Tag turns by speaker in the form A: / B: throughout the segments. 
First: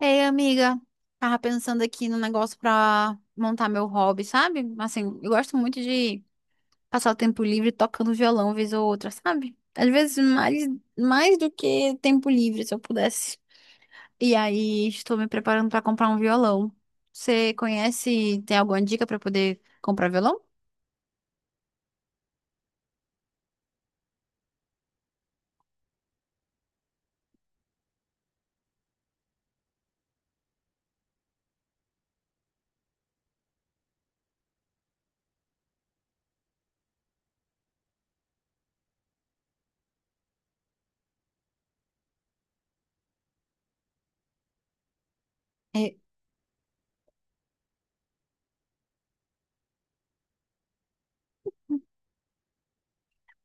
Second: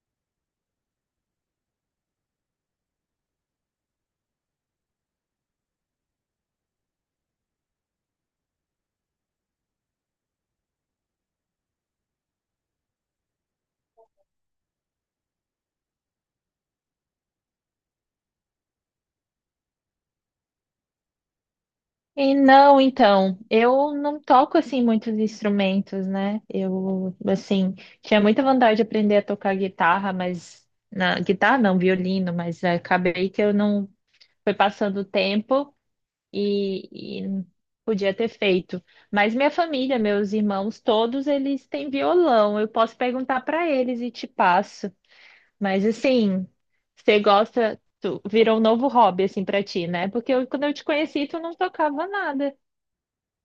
A: Ei, amiga, tava pensando aqui no negócio pra montar meu hobby, sabe? Assim, eu gosto muito de passar o tempo livre tocando violão vez ou outra, sabe? Às vezes mais, mais do que tempo livre, se eu pudesse. E aí, estou me preparando pra comprar um violão. Você conhece, tem alguma dica pra poder comprar violão?
B: E não, então, eu não toco assim muitos instrumentos, né? Tinha muita vontade de aprender a tocar guitarra, mas na guitarra não, violino, mas acabei que eu não foi passando o tempo e podia ter feito. Mas minha família, meus irmãos, todos eles têm violão. Eu posso perguntar para eles e te passo. Mas
A: É,
B: assim, você gosta, tu, virou um novo hobby assim para ti, né? Porque quando eu te conheci, tu não tocava nada.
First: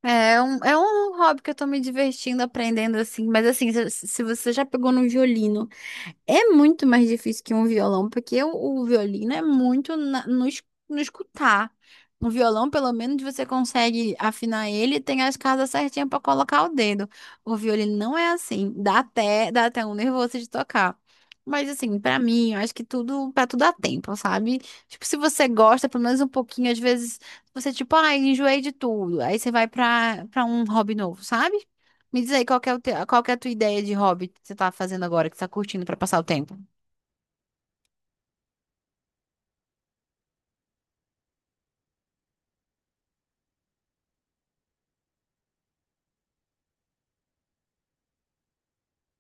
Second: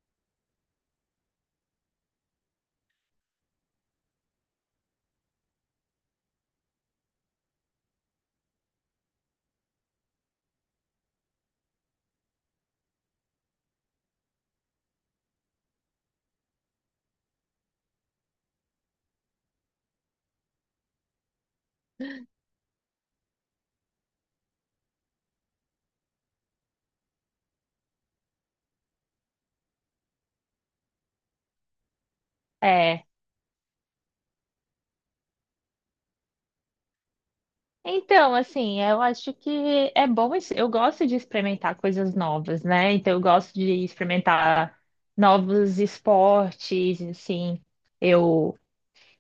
A: é um hobby que eu tô me divertindo aprendendo, assim, mas assim, se você já pegou no violino. É muito mais difícil que um violão, porque o violino é muito no escutar. No violão, pelo menos, você consegue afinar ele e tem as casas certinhas para colocar o dedo. O violino não é assim. Dá até um nervoso de tocar. Mas, assim, para mim, eu acho que para tudo há tempo, sabe? Tipo, se você gosta, pelo menos um pouquinho, às vezes, você, tipo, ai, enjoei de tudo. Aí você vai para um hobby novo, sabe? Me diz aí, qual que é, o teu-
B: É.
A: qual que é a tua ideia de hobby que você tá fazendo agora, que você tá curtindo pra passar o tempo?
B: Então, assim, eu acho que é bom. Eu gosto de experimentar coisas novas, né? Então, eu gosto de experimentar novos esportes, assim. Eu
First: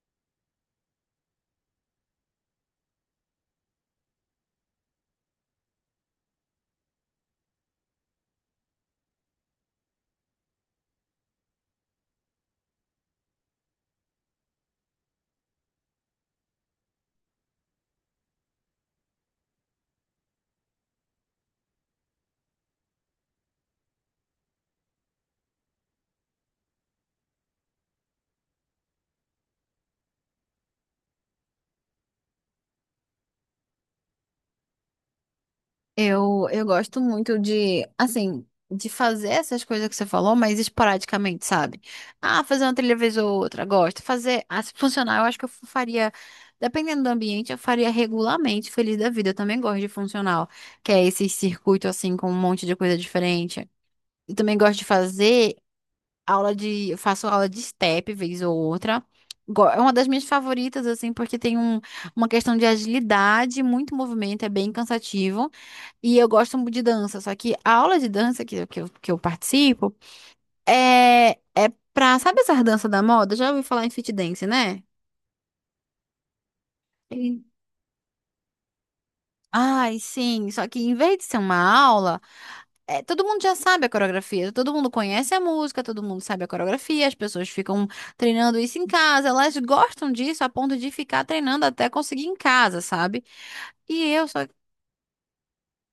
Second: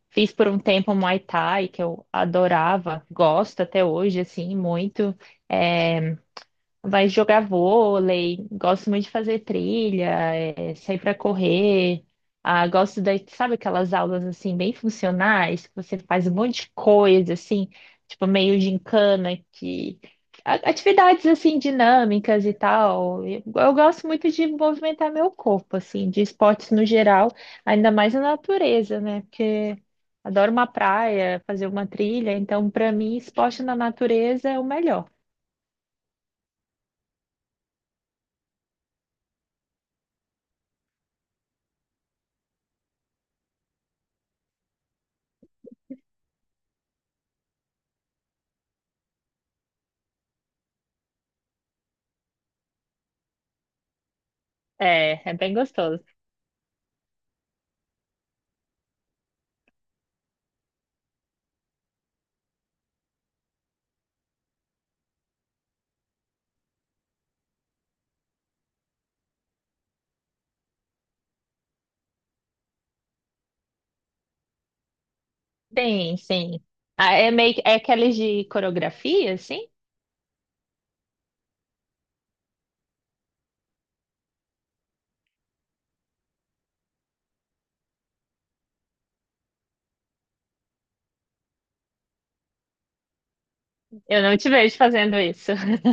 B: fiz por um tempo Muay Thai, que eu adorava, gosto até hoje, assim, muito. É, vai jogar vôlei, gosto muito de fazer trilha, é, sair para correr. Ah, gosto da, sabe aquelas aulas assim bem funcionais, que você faz um monte de coisa assim, tipo meio gincana, que atividades assim dinâmicas e tal. Eu gosto muito de movimentar meu corpo assim, de esportes no geral, ainda mais na natureza, né? Porque adoro uma praia, fazer uma trilha, então para mim esporte na natureza é o melhor.
A: Eu gosto muito de, assim, de fazer essas coisas que você falou, mas esporadicamente, sabe? Ah, fazer uma trilha vez ou outra, gosto. Fazer, ah, se funcionar, eu acho que eu faria, dependendo do ambiente, eu faria regularmente, feliz da vida. Eu também gosto de funcional, que é esse circuito, assim, com um monte de coisa diferente. Eu também gosto de
B: É, é bem
A: fazer
B: gostoso.
A: aula de step vez ou outra. É uma das minhas favoritas, assim, porque tem uma questão de agilidade, muito movimento, é bem cansativo. E eu gosto muito de dança, só que a aula de dança que eu participo é, sabe essa dança da moda? Já ouvi falar em fit dance, né?
B: Sim, sim. Ah, é meio que- é aqueles de coreografia, assim?
A: Ai, sim. Só que em vez de ser uma aula, todo mundo já sabe a coreografia, todo mundo conhece a música, todo mundo sabe a coreografia, as pessoas ficam treinando isso em casa, elas gostam disso a ponto de ficar treinando até conseguir em casa, sabe? E
B: Eu
A: eu
B: não
A: só,
B: te vejo fazendo isso.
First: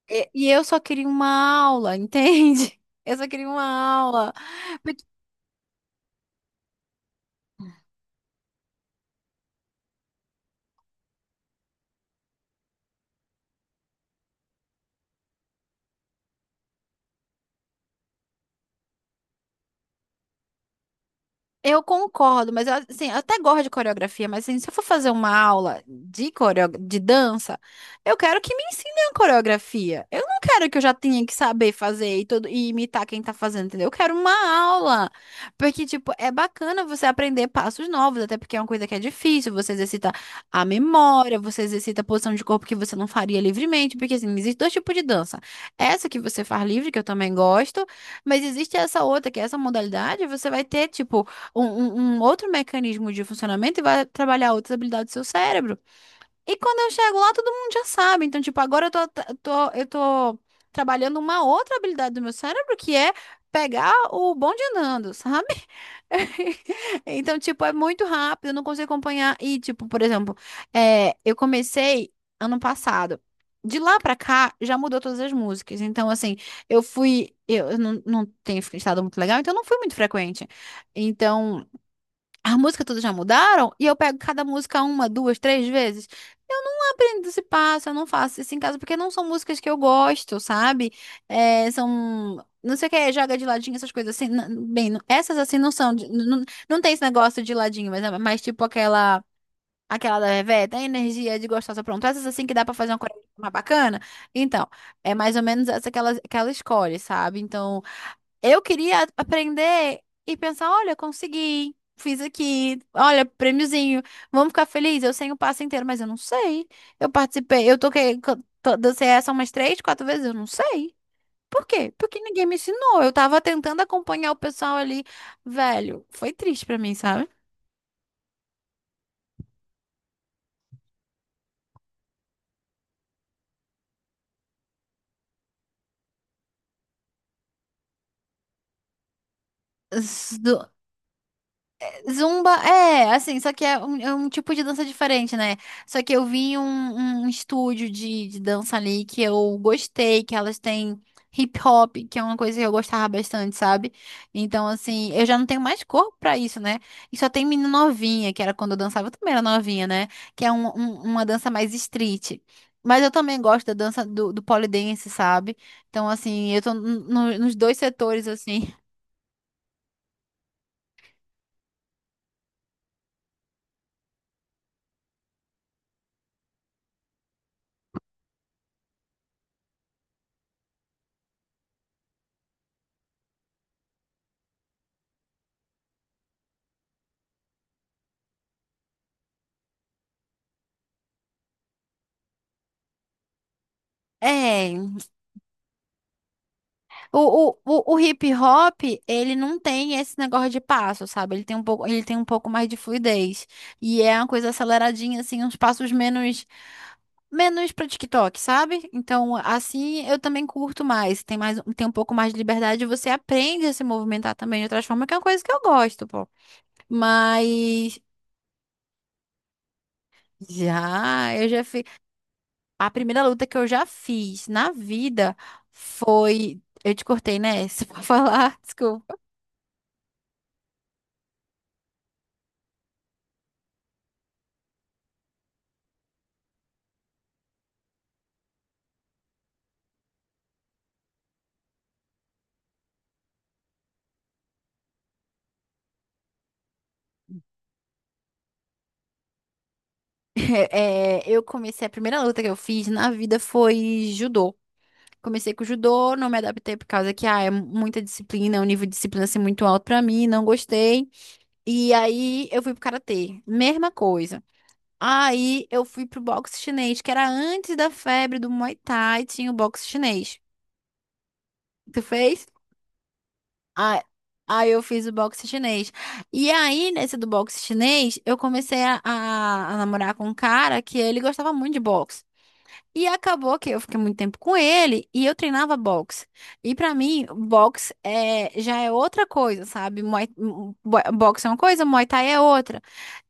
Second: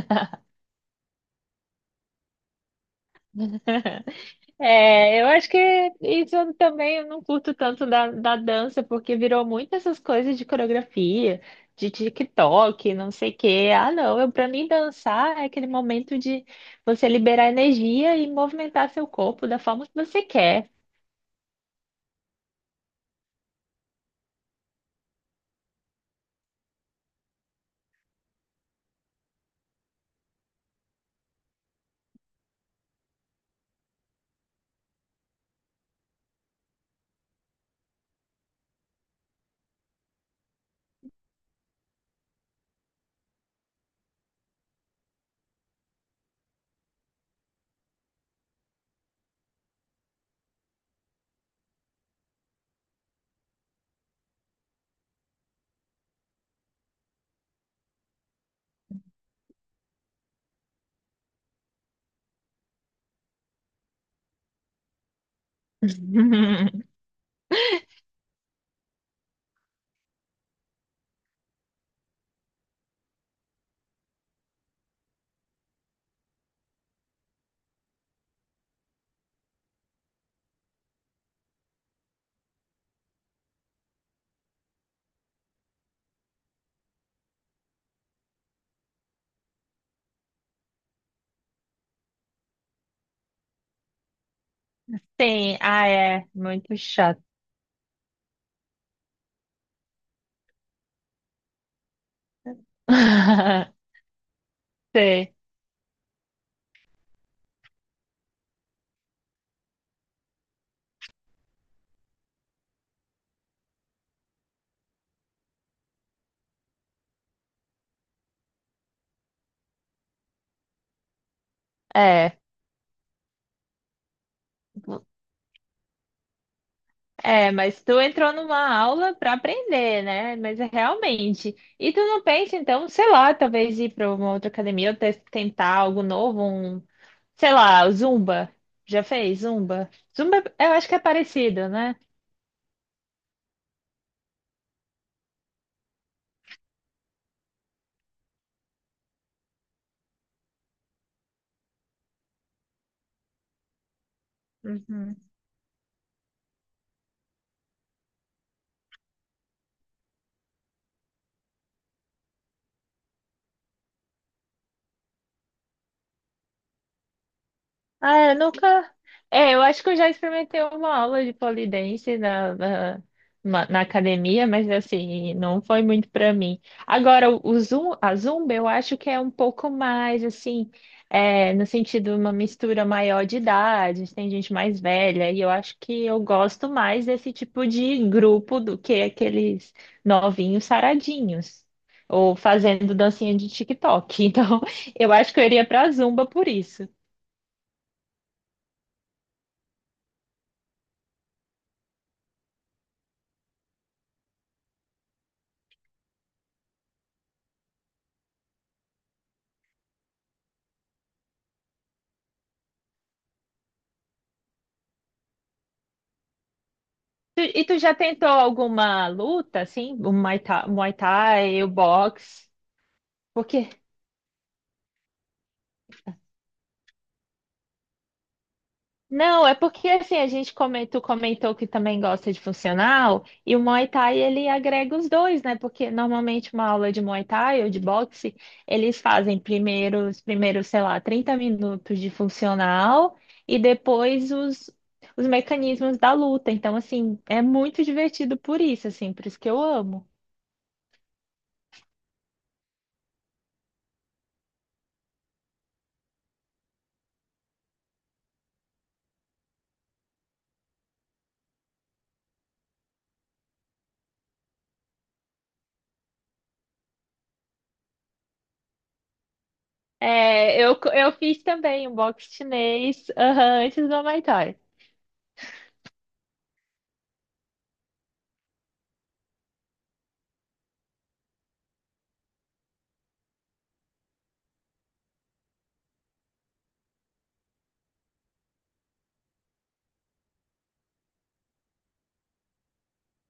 A: e eu só queria uma aula, entende? Eu só queria uma aula.
B: É, eu acho que isso eu também eu não curto tanto da, da dança, porque virou muito essas coisas de coreografia, de TikTok, não sei o quê. Ah, não, eu, pra mim dançar é aquele momento de você liberar energia e movimentar seu corpo da forma que você quer.
A: Eu concordo, mas eu, assim, eu até gosto de coreografia, mas assim, se eu for fazer uma aula de coreo... de dança, eu quero que me ensinem a coreografia. Eu não quero que eu já tenha que saber fazer e, tudo, e imitar quem tá fazendo, entendeu? Eu quero uma aula. Porque, tipo, é bacana você aprender passos novos, até porque é uma coisa que é difícil, você exercita a memória, você exercita a posição de corpo que você não faria livremente, porque, assim, existem dois tipos de dança. Essa que você faz livre, que eu também gosto, mas existe essa outra, que é essa modalidade, você vai ter, tipo, um outro mecanismo de funcionamento e vai trabalhar outras habilidades do seu cérebro. E quando eu chego lá, todo mundo já sabe. Então, tipo, agora eu tô trabalhando uma outra habilidade do meu cérebro, que é pegar o bonde andando, sabe? Então, tipo, é muito rápido, eu não consigo acompanhar. E, tipo, por exemplo, é, eu comecei ano passado. De lá pra cá, já mudou todas as músicas. Então, assim, eu fui. Eu não tenho estado muito legal, então eu não fui muito frequente. Então. A música todas já mudaram e eu pego cada música uma, duas, três vezes. Eu não aprendo esse passo, eu não faço isso em casa, porque não são músicas que eu gosto, sabe? É, são. Não sei o que é, joga de ladinho, essas coisas assim. Bem, essas assim
B: Sim,
A: não
B: ah,
A: são. Não,
B: é
A: não
B: muito
A: não tem esse
B: chato.
A: negócio de ladinho, mas, é mais tipo aquela. Aquela da Reveta, a energia de gostosa, pronto. Essas assim que dá pra fazer uma coisa mais bacana. Então, é
B: Sim,
A: mais ou menos essa que ela escolhe, sabe? Então. Eu queria aprender e pensar, olha, consegui, fiz aqui, olha, prêmiozinho, vamos ficar felizes. Eu sei o passo inteiro, mas eu não sei. Eu participei, eu toquei, co- to- dancei essa umas três, quatro vezes, eu não sei. Por quê? Porque
B: é.
A: ninguém me ensinou. Eu tava tentando acompanhar o pessoal ali, velho. Foi triste pra mim, sabe?
B: É, mas tu entrou numa aula para aprender, né? Mas é realmente. E tu não pensa, então, sei lá, talvez ir para uma outra academia ou tentar algo novo, um, sei lá, o Zumba. Já fez Zumba? Zumba, é, eu acho que é parecido, né?
A: Zumba é, assim, só que é um tipo de dança diferente, né? Só que eu vi um, um estúdio de dança ali que eu gostei, que elas têm hip hop, que é uma coisa que eu gostava bastante, sabe? Então, assim,
B: Uhum.
A: eu já não tenho mais corpo pra isso, né? E só tem menina novinha, que era quando eu dançava, eu também era novinha, né? Que é um- um- uma dança mais street. Mas eu também gosto da dança do, do pole dance, sabe? Então, assim, eu tô no- no- nos dois setores,
B: Ah, eu
A: assim.
B: nunca. É, eu acho que eu já experimentei uma aula de pole dance na, na, na academia, mas assim, não foi muito para mim. Agora, o a zumba eu acho que é um pouco mais assim, é, no sentido uma mistura maior de idades, tem gente mais velha, e eu acho que eu gosto mais desse tipo de grupo do que aqueles novinhos saradinhos. Ou fazendo dancinha de TikTok. Então,
A: É.
B: eu acho que eu iria pra Zumba por isso.
A: O, o hip hop, ele não tem esse negócio de passo, sabe? Ele tem um pouco, ele tem um pouco mais de fluidez. E é uma coisa aceleradinha, assim, uns passos menos, menos pra TikTok, sabe? Então, assim, eu também curto mais. Tem mais, tem um pouco mais de liberdade. E você aprende a se movimentar também de outras formas, que é uma coisa que eu gosto, pô.
B: E tu já
A: Mas,
B: tentou alguma luta, assim? O Muay Thai, Muay
A: já, eu
B: Thai,
A: já
B: o
A: fiz.
B: boxe?
A: A primeira
B: Por
A: luta que eu
B: quê?
A: já fiz na vida foi. Eu te cortei, né? Se for falar, desculpa.
B: Não, é porque assim, a gente comentou que também gosta de funcional, e o Muay Thai ele agrega os dois, né? Porque normalmente uma aula de Muay Thai ou de boxe, eles fazem primeiro, os primeiros, sei lá, 30 minutos de funcional e depois os mecanismos da luta. Então, assim, é muito divertido por isso, assim, por isso que eu amo.
A: É, eu comecei, a primeira luta que eu fiz na vida foi judô. Comecei com judô, não me adaptei por causa que ah, é muita disciplina, é um nível de disciplina assim, muito alto pra mim, não gostei. E aí eu fui pro karatê, mesma coisa. Aí eu fui pro boxe chinês, que era antes da febre do Muay Thai, tinha o boxe chinês.
B: É, eu fiz também um
A: Tu
B: box
A: fez?
B: chinês, aham, antes
A: Ah,
B: do Muay Thai.
A: aí eu fiz o boxe chinês. E aí, nesse do boxe chinês, eu comecei a namorar com um cara que ele gostava muito de boxe. E acabou que eu fiquei muito tempo com ele e eu treinava boxe. E pra mim, boxe é, já é outra coisa, sabe? Boxe é uma coisa, Muay Thai é outra.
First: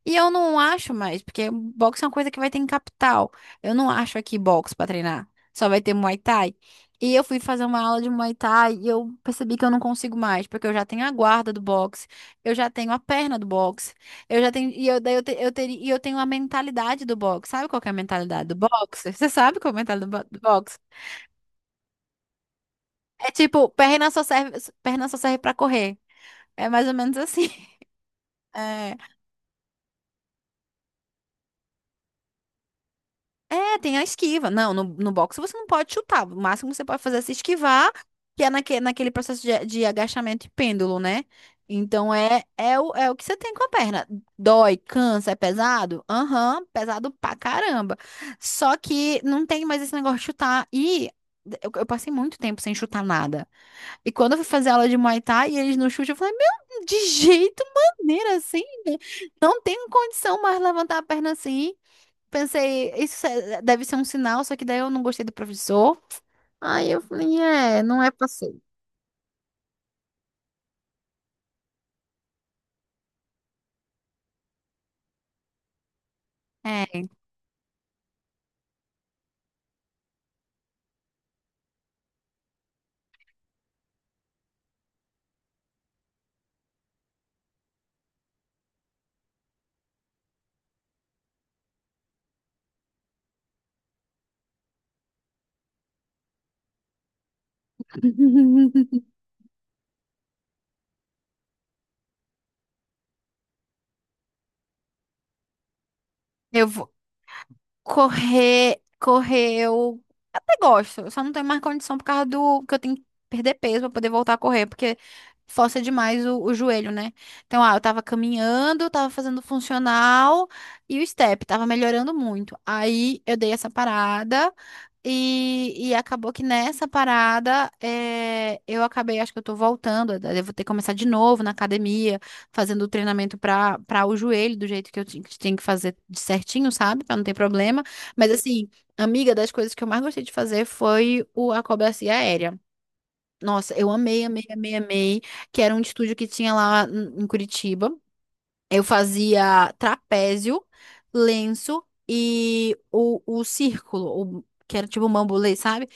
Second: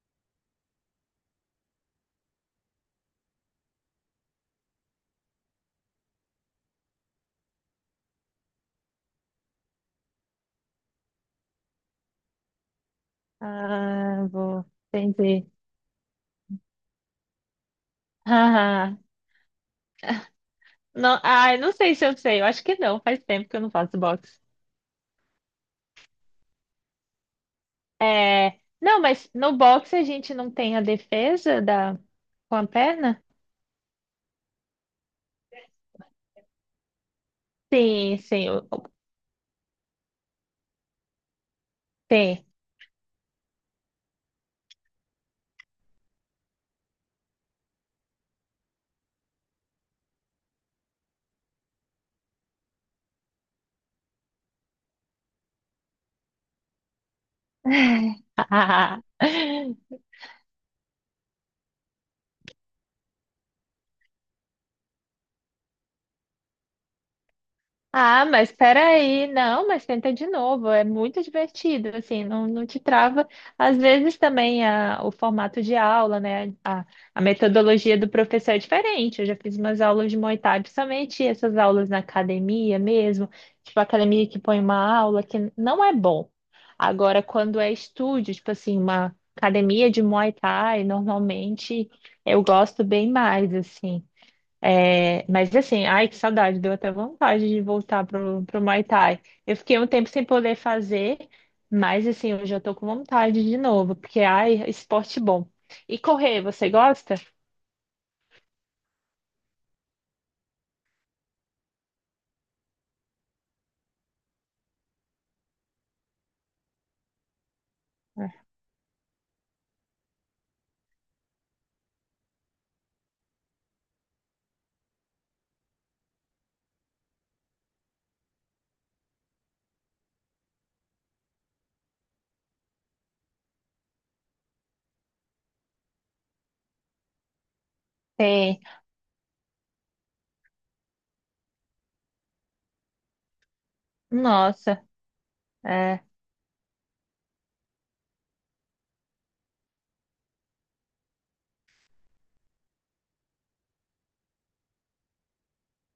A: E eu não acho mais, porque boxe é uma coisa que vai ter em capital. Eu não acho aqui boxe pra treinar. Só vai ter Muay Thai. E eu fui fazer uma aula de Muay Thai e eu percebi que eu não consigo mais, porque eu já tenho a guarda do boxe, eu já tenho a perna do boxe,
B: Ah,
A: eu já
B: vou
A: tenho e eu, daí eu,
B: entender.
A: eu teria e eu tenho a mentalidade do boxe. Sabe qual que é a mentalidade do
B: Haha.
A: boxe? Você sabe qual é a mentalidade do do boxe?
B: Não, ah, não sei se eu sei, eu acho que não, faz
A: É
B: tempo que eu
A: tipo,
B: não faço boxe.
A: perna só serve para correr. É mais ou menos assim.
B: É,
A: é
B: não, mas no boxe a gente não tem a defesa da, com a perna?
A: É, tem a esquiva. Não, no, no boxe você não pode chutar. O máximo que você pode fazer é se esquivar,
B: Sim,
A: que
B: sim,
A: é naquele processo de agachamento e pêndulo, né? Então
B: tem.
A: é o que você tem com a perna. Dói, cansa, é pesado? Aham, pesado pra caramba. Só que não tem mais esse negócio de chutar. E eu passei muito tempo sem chutar nada. E quando eu fui fazer aula de Muay Thai e eles não chutam, eu falei, meu, de jeito, maneira assim, né? Não tenho condição mais levantar a perna assim, pensei, isso é- deve ser um sinal, só que daí eu não gostei do professor. Aí eu falei, é, não é
B: Ah, mas
A: passeio.
B: peraí, não, mas tenta de novo, é muito divertido, assim, não, não te trava. Às vezes também a, o formato de aula, né,
A: É.
B: a metodologia do professor é diferente. Eu já fiz umas aulas de Muay Thai, principalmente essas aulas na academia mesmo, tipo academia que põe uma aula que não é bom. Agora, quando é estúdio, tipo assim, uma academia de Muay Thai, normalmente eu gosto bem mais, assim. É, mas assim, ai, que saudade, deu até vontade de voltar pro, pro Muay Thai. Eu fiquei um tempo sem poder fazer, mas assim, hoje eu tô com vontade de novo, porque ai, esporte bom. E correr,
A: Eu
B: você
A: vou-
B: gosta?
A: Correr, correr, eu até gosto. Eu só não tenho mais condição por causa do que eu tenho que perder peso pra poder voltar a correr, porque força demais o joelho, né? Então, ah, eu tava caminhando, tava fazendo funcional e o step tava melhorando muito. Aí eu dei essa parada e acabou que nessa parada eu acabei, acho que eu tô voltando, eu devo ter que começar de novo na academia fazendo o treinamento para o joelho, do jeito que tinha que fazer de certinho, sabe, para não ter problema. Mas
B: Tem.
A: assim, amiga, das coisas que eu mais gostei de fazer foi a acrobacia aérea. Nossa, eu amei, amei, amei,
B: Nossa,
A: amei, que era um
B: é,
A: estúdio que tinha lá em Curitiba. Eu fazia trapézio, lenço e o círculo que era tipo um bambolê, sabe?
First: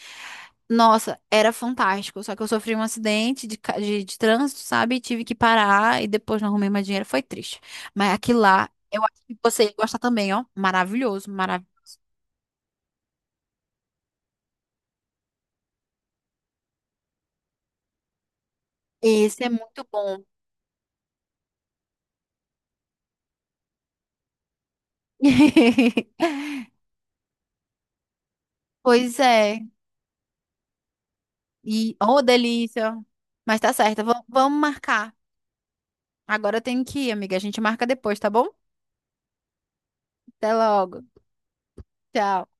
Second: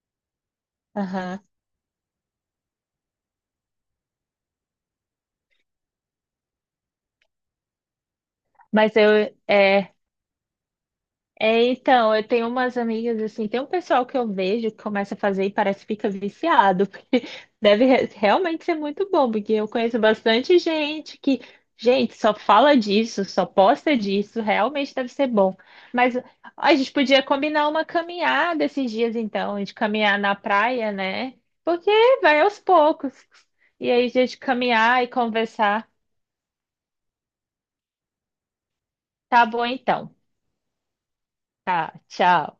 A: Nossa,
B: aham.
A: era fantástico. Só que eu sofri um acidente de trânsito, sabe? Tive que parar e depois não arrumei mais dinheiro. Foi triste. Mas aquilo lá,
B: Mas
A: eu acho
B: eu,
A: que você ia
B: é,
A: gostar também, ó. Maravilhoso,
B: é,
A: maravilhoso.
B: então, eu tenho umas amigas assim, tem um pessoal que eu vejo que começa a fazer e parece que fica viciado, porque deve realmente ser muito bom,
A: Esse é
B: porque eu
A: muito
B: conheço
A: bom.
B: bastante gente que, gente, só fala disso, só posta disso, realmente deve ser bom. Mas a gente podia combinar uma caminhada esses dias
A: Pois é.
B: então, de caminhar na praia, né? Porque
A: E, oh,
B: vai aos
A: delícia.
B: poucos.
A: Mas tá
B: E
A: certo,
B: aí, a
A: vamos
B: gente
A: vamos
B: caminhar e
A: marcar.
B: conversar.
A: Agora eu tenho que ir, amiga. A gente marca depois, tá bom?
B: Tá bom então.
A: Até logo.
B: Tá,
A: Tchau.
B: tchau.